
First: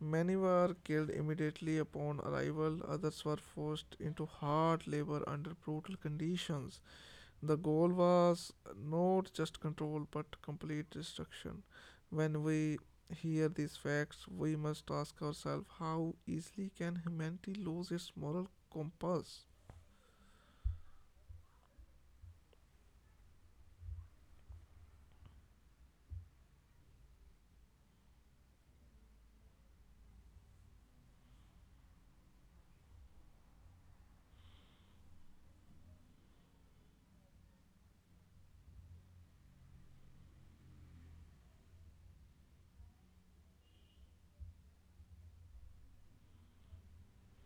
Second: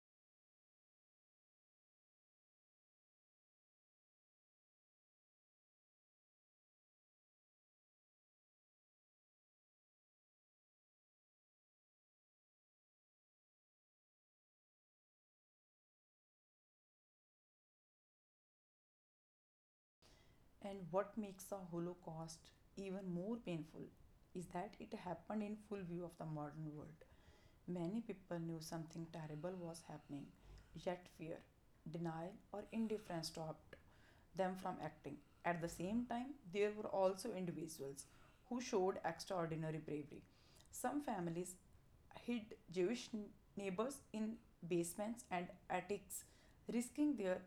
S1: Many were killed immediately upon arrival, others were forced into hard labor under brutal conditions. The goal was not just control but complete destruction. When we hear these facts, we must ask ourselves, how easily can humanity lose its moral compass?
S2: And what makes the Holocaust even more painful is that it happened in full view of the modern world. Many people knew something terrible was happening, yet fear, denial, or indifference stopped them from acting. At the same time, there were also individuals who showed extraordinary bravery. Some families hid Jewish neighbors in basements and attics, risking their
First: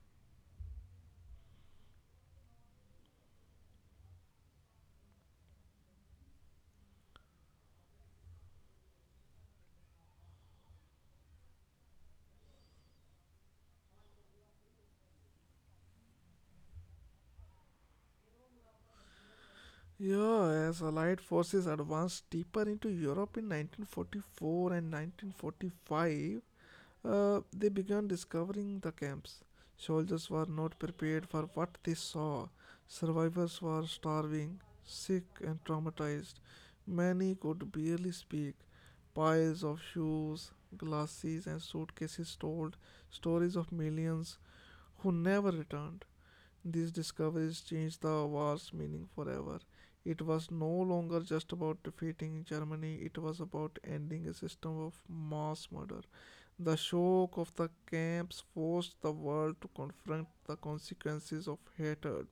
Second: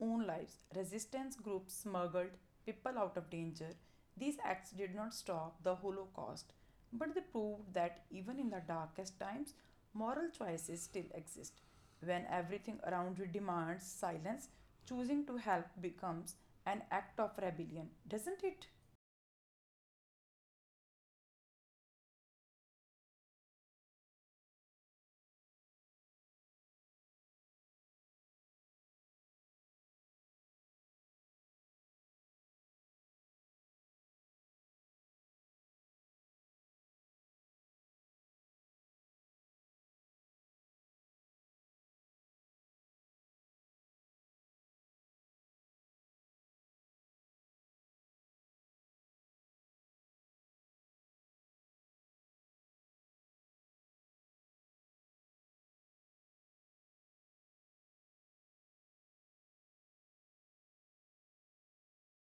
S2: own lives. Resistance groups smuggled people out of danger. These acts did not stop the Holocaust, but they proved that even in the darkest times, moral choices still exist. When everything around you demands silence, choosing to help becomes an act of rebellion, doesn't it?
S1: Yeah, as Allied forces advanced deeper into Europe in 1944 and 1945, they began discovering the camps. Soldiers were not prepared for what they saw. Survivors were starving, sick, and traumatized. Many could barely speak. Piles of shoes, glasses, and suitcases told stories of millions who never returned. These discoveries changed the war's meaning forever. It was no longer just about defeating Germany, it was about ending a system of mass murder. The shock of the camps forced the world to confront the consequences of hatred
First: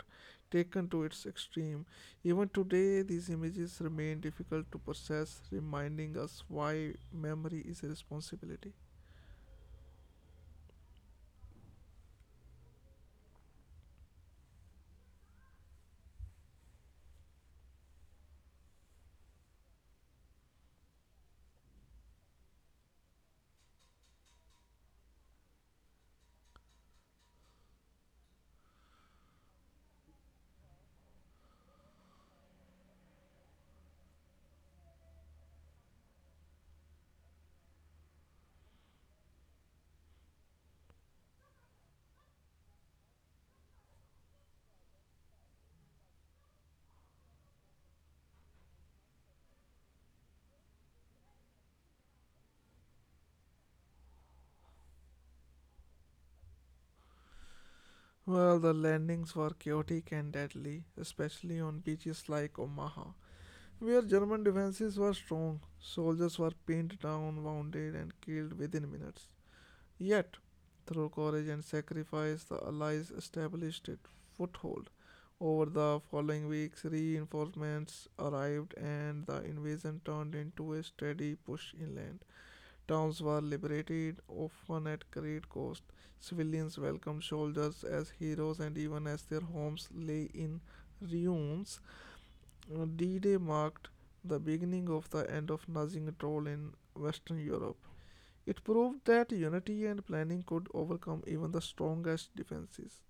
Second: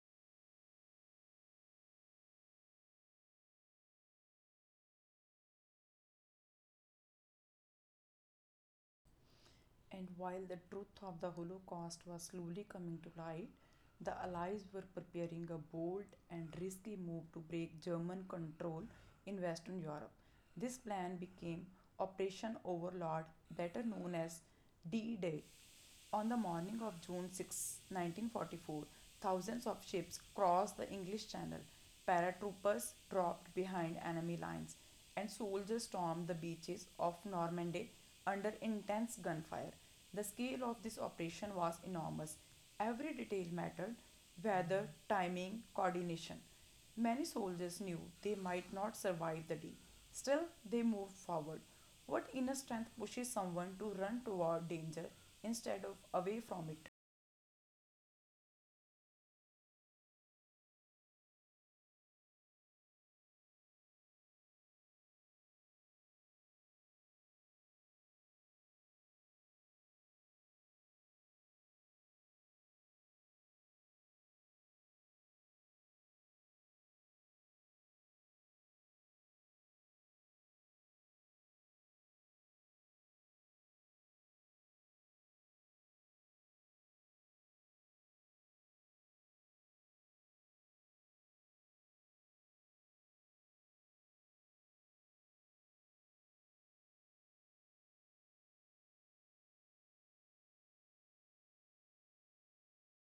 S1: taken to its extreme. Even today, these images remain difficult to process, reminding us why memory is a responsibility.
S2: And while the truth of the Holocaust was slowly coming to light, the Allies were preparing a bold and risky move to break German control in Western Europe. This plan became Operation Overlord, better known as D Day. On the morning of June 6, 1944, thousands of ships crossed the English Channel. Paratroopers dropped behind enemy lines, and soldiers stormed the beaches of Normandy under intense gunfire. The scale of this operation was enormous. Every detail mattered: weather, timing, coordination. Many soldiers knew they might not survive the day. Still, they moved forward. What inner strength pushes someone to run toward danger instead of away from it?
S1: Well, the landings were chaotic and deadly, especially on beaches like Omaha, where German defenses were strong. Soldiers were pinned down, wounded, and killed within minutes. Yet, through courage and sacrifice, the Allies established a foothold. Over the following weeks, reinforcements arrived and the invasion turned into a steady push inland. Towns were liberated, often at great cost. Civilians welcomed soldiers as heroes, and even as their homes lay in ruins, D-Day marked the beginning of the end of Nazi control in Western Europe. It proved that unity and planning could overcome even the strongest defenses.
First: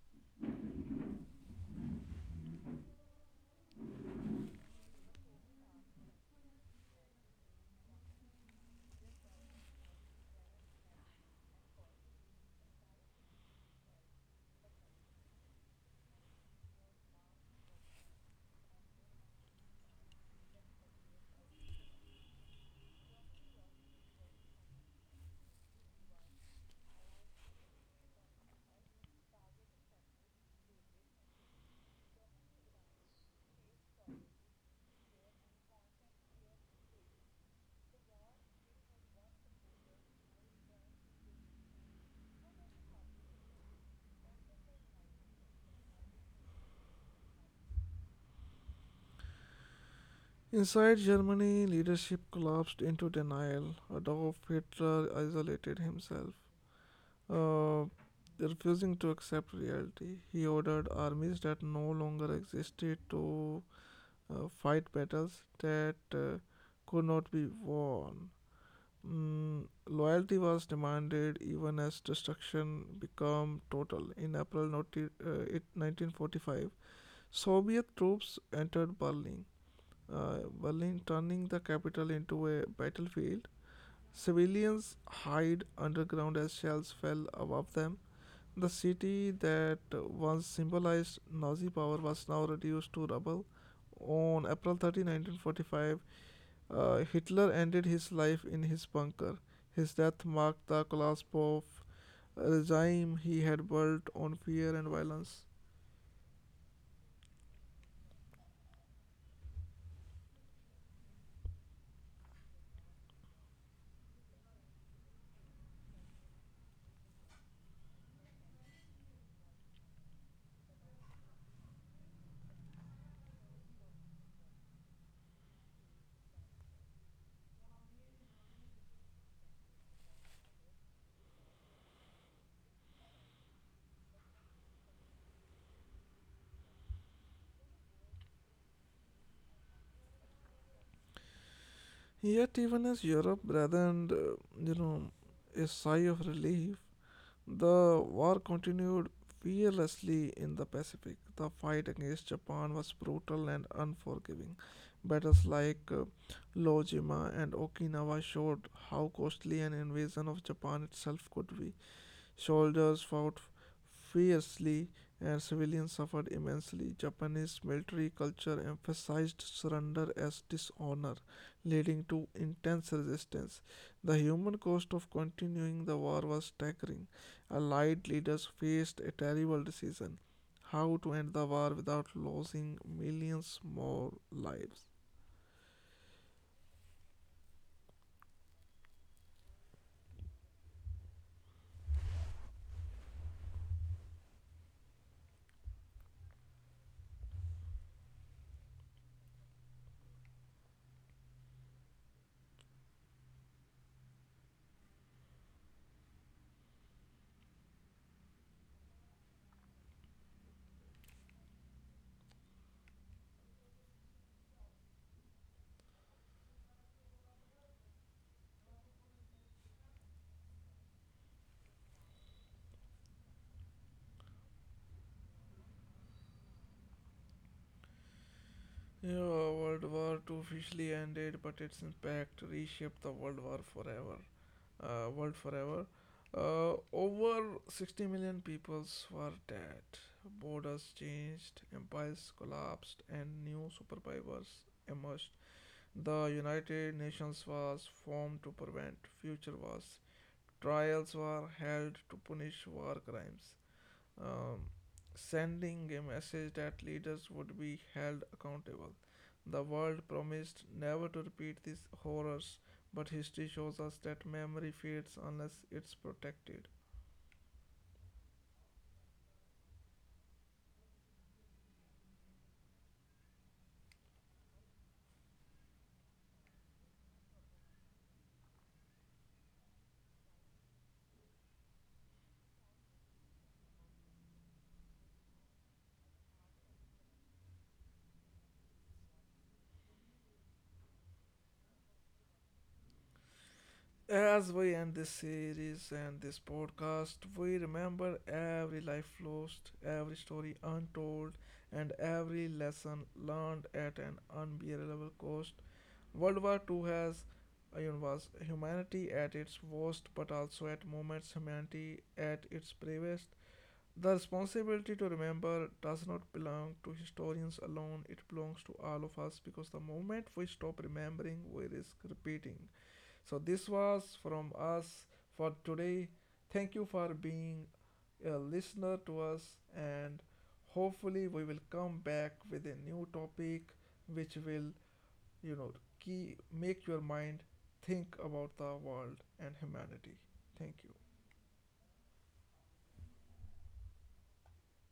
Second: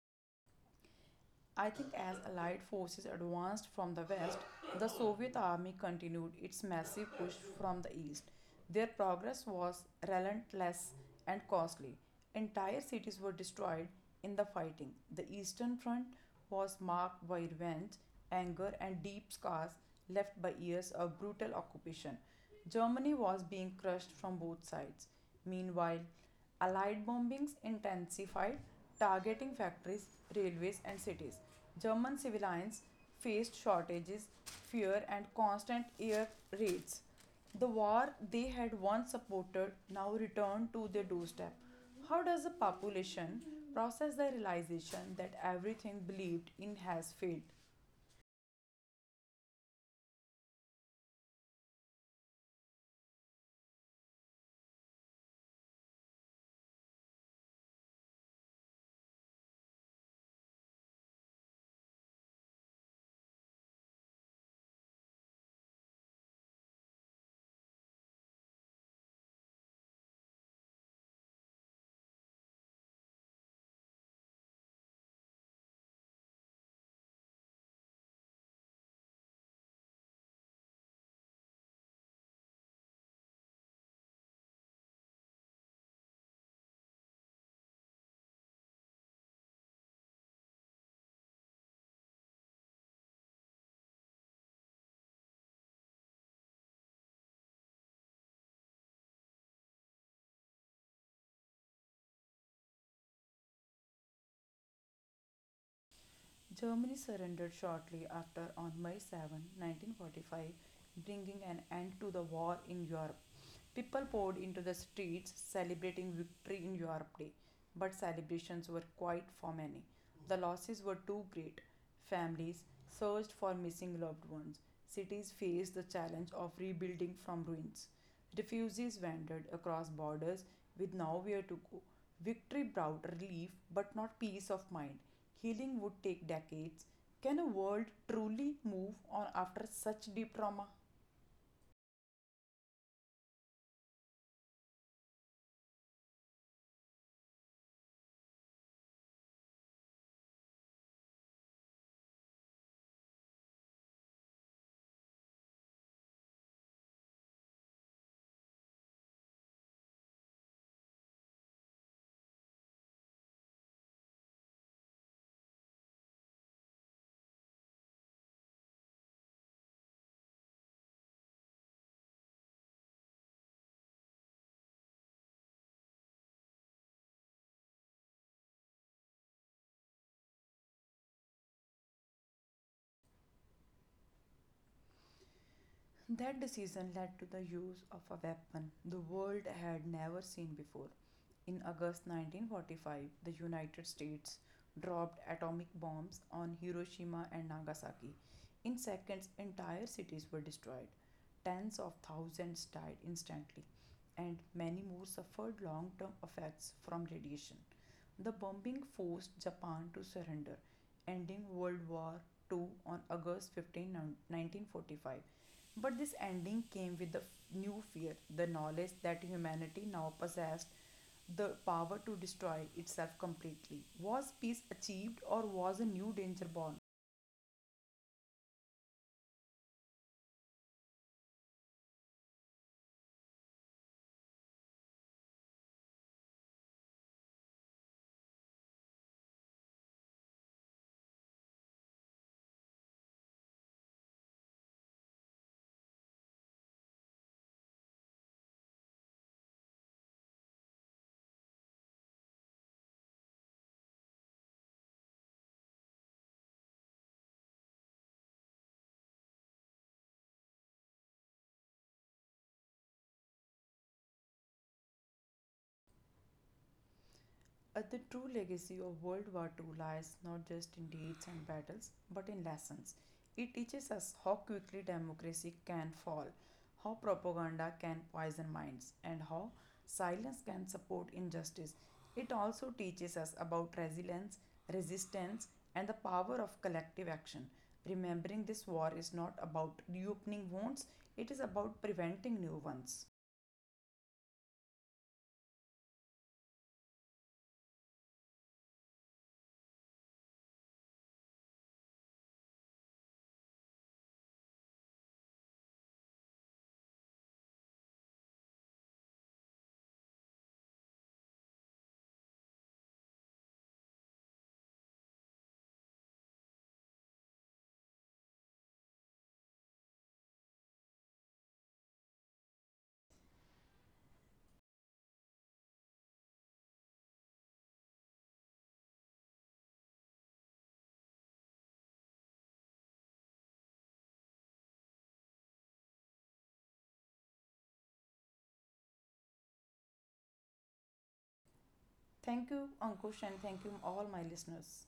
S2: I think as Allied forces advanced from the west, the Soviet army continued its massive push from the east. Their progress was relentless and costly. Entire cities were destroyed in the fighting. The Eastern Front was marked by revenge, anger, and deep scars left by years of brutal occupation. Germany was being crushed from both sides. Meanwhile, Allied bombings intensified, targeting factories, railways, and cities. German civilians faced shortages, fear, and constant air raids. The war they had once supported now returned to their doorstep. How does the population process the realization that everything believed in has failed?
S1: Inside Germany, leadership collapsed into denial. Adolf Hitler isolated himself, uh, refusing to accept reality. He ordered armies that no longer existed to fight battles that could not be won. Loyalty was demanded even as destruction became total. In April 90, 1945, Soviet troops entered Berlin. Uh, Turning the capital into a battlefield. Civilians hide underground as shells fell above them. The city that once symbolized Nazi power was now reduced to rubble. On April 30, 1945, Hitler ended his life in his bunker. His death marked the collapse of a regime he had built on fear and violence.
S2: Germany surrendered shortly after on May 7, 1945, bringing an end to the war in Europe. People poured into the streets celebrating victory in Europe Day, but celebrations were quiet for many. The losses were too great. Families searched for missing loved ones. Cities faced the challenge of rebuilding from ruins. Refugees wandered across borders with nowhere to go. Victory brought relief but not peace of mind. Healing would take decades. Can a world truly move on after such deep trauma?
S1: Yet, even as Europe rather you know a sigh of relief, the war continued fearlessly in the Pacific. The fight against Japan was brutal and unforgiving. Battles like Iwo Jima and Okinawa showed how costly an invasion of Japan itself could be. Soldiers fought fiercely and civilians suffered immensely. Japanese military culture emphasized surrender as dishonor, leading to intense resistance. The human cost of continuing the war was staggering. Allied leaders faced a terrible decision: how to end the war without losing millions more lives.
S2: That decision led to the use of a weapon the world had never seen before. In August 1945, the United States dropped atomic bombs on Hiroshima and Nagasaki. In seconds, entire cities were destroyed. Tens of thousands died instantly, and many more suffered long term effects from radiation. The bombing forced Japan to surrender, ending World War Two on August 15, 1945. But this ending came with the new fear, the knowledge that humanity now possessed the power to destroy itself completely. Was peace achieved, or was a new danger born?
S1: Yeah, World War II officially ended, but its impact reshaped the World War forever. World forever. Over 60 million peoples were dead. Borders changed, empires collapsed, and new superpowers emerged. The United Nations was formed to prevent future wars. Trials were held to punish war crimes, um, sending a message that leaders would be held accountable. The world promised never to repeat these horrors, but history shows us that memory fades unless it's protected.
S2: The true legacy of World War II lies not just in deeds and battles, but in lessons. It teaches us how quickly democracy can fall, how propaganda can poison minds, and how silence can support injustice. It also teaches us about resilience, resistance, and the power of collective action. Remembering this war is not about reopening wounds, it is about preventing new ones.
S1: As we end this series and this podcast, we remember every life lost, every story untold, and every lesson learned at an unbearable cost. World War II has was humanity at its worst, but also at moments humanity at its bravest. The responsibility to remember does not belong to historians alone, it belongs to all of us because the moment we stop remembering, we risk repeating. So, this was from us for today. Thank you for being a listener to us, and hopefully, we will come back with a new topic which will, you know, make your mind think about the world and humanity. Thank you.
S2: Thank you, Ankush, and thank you, all my listeners.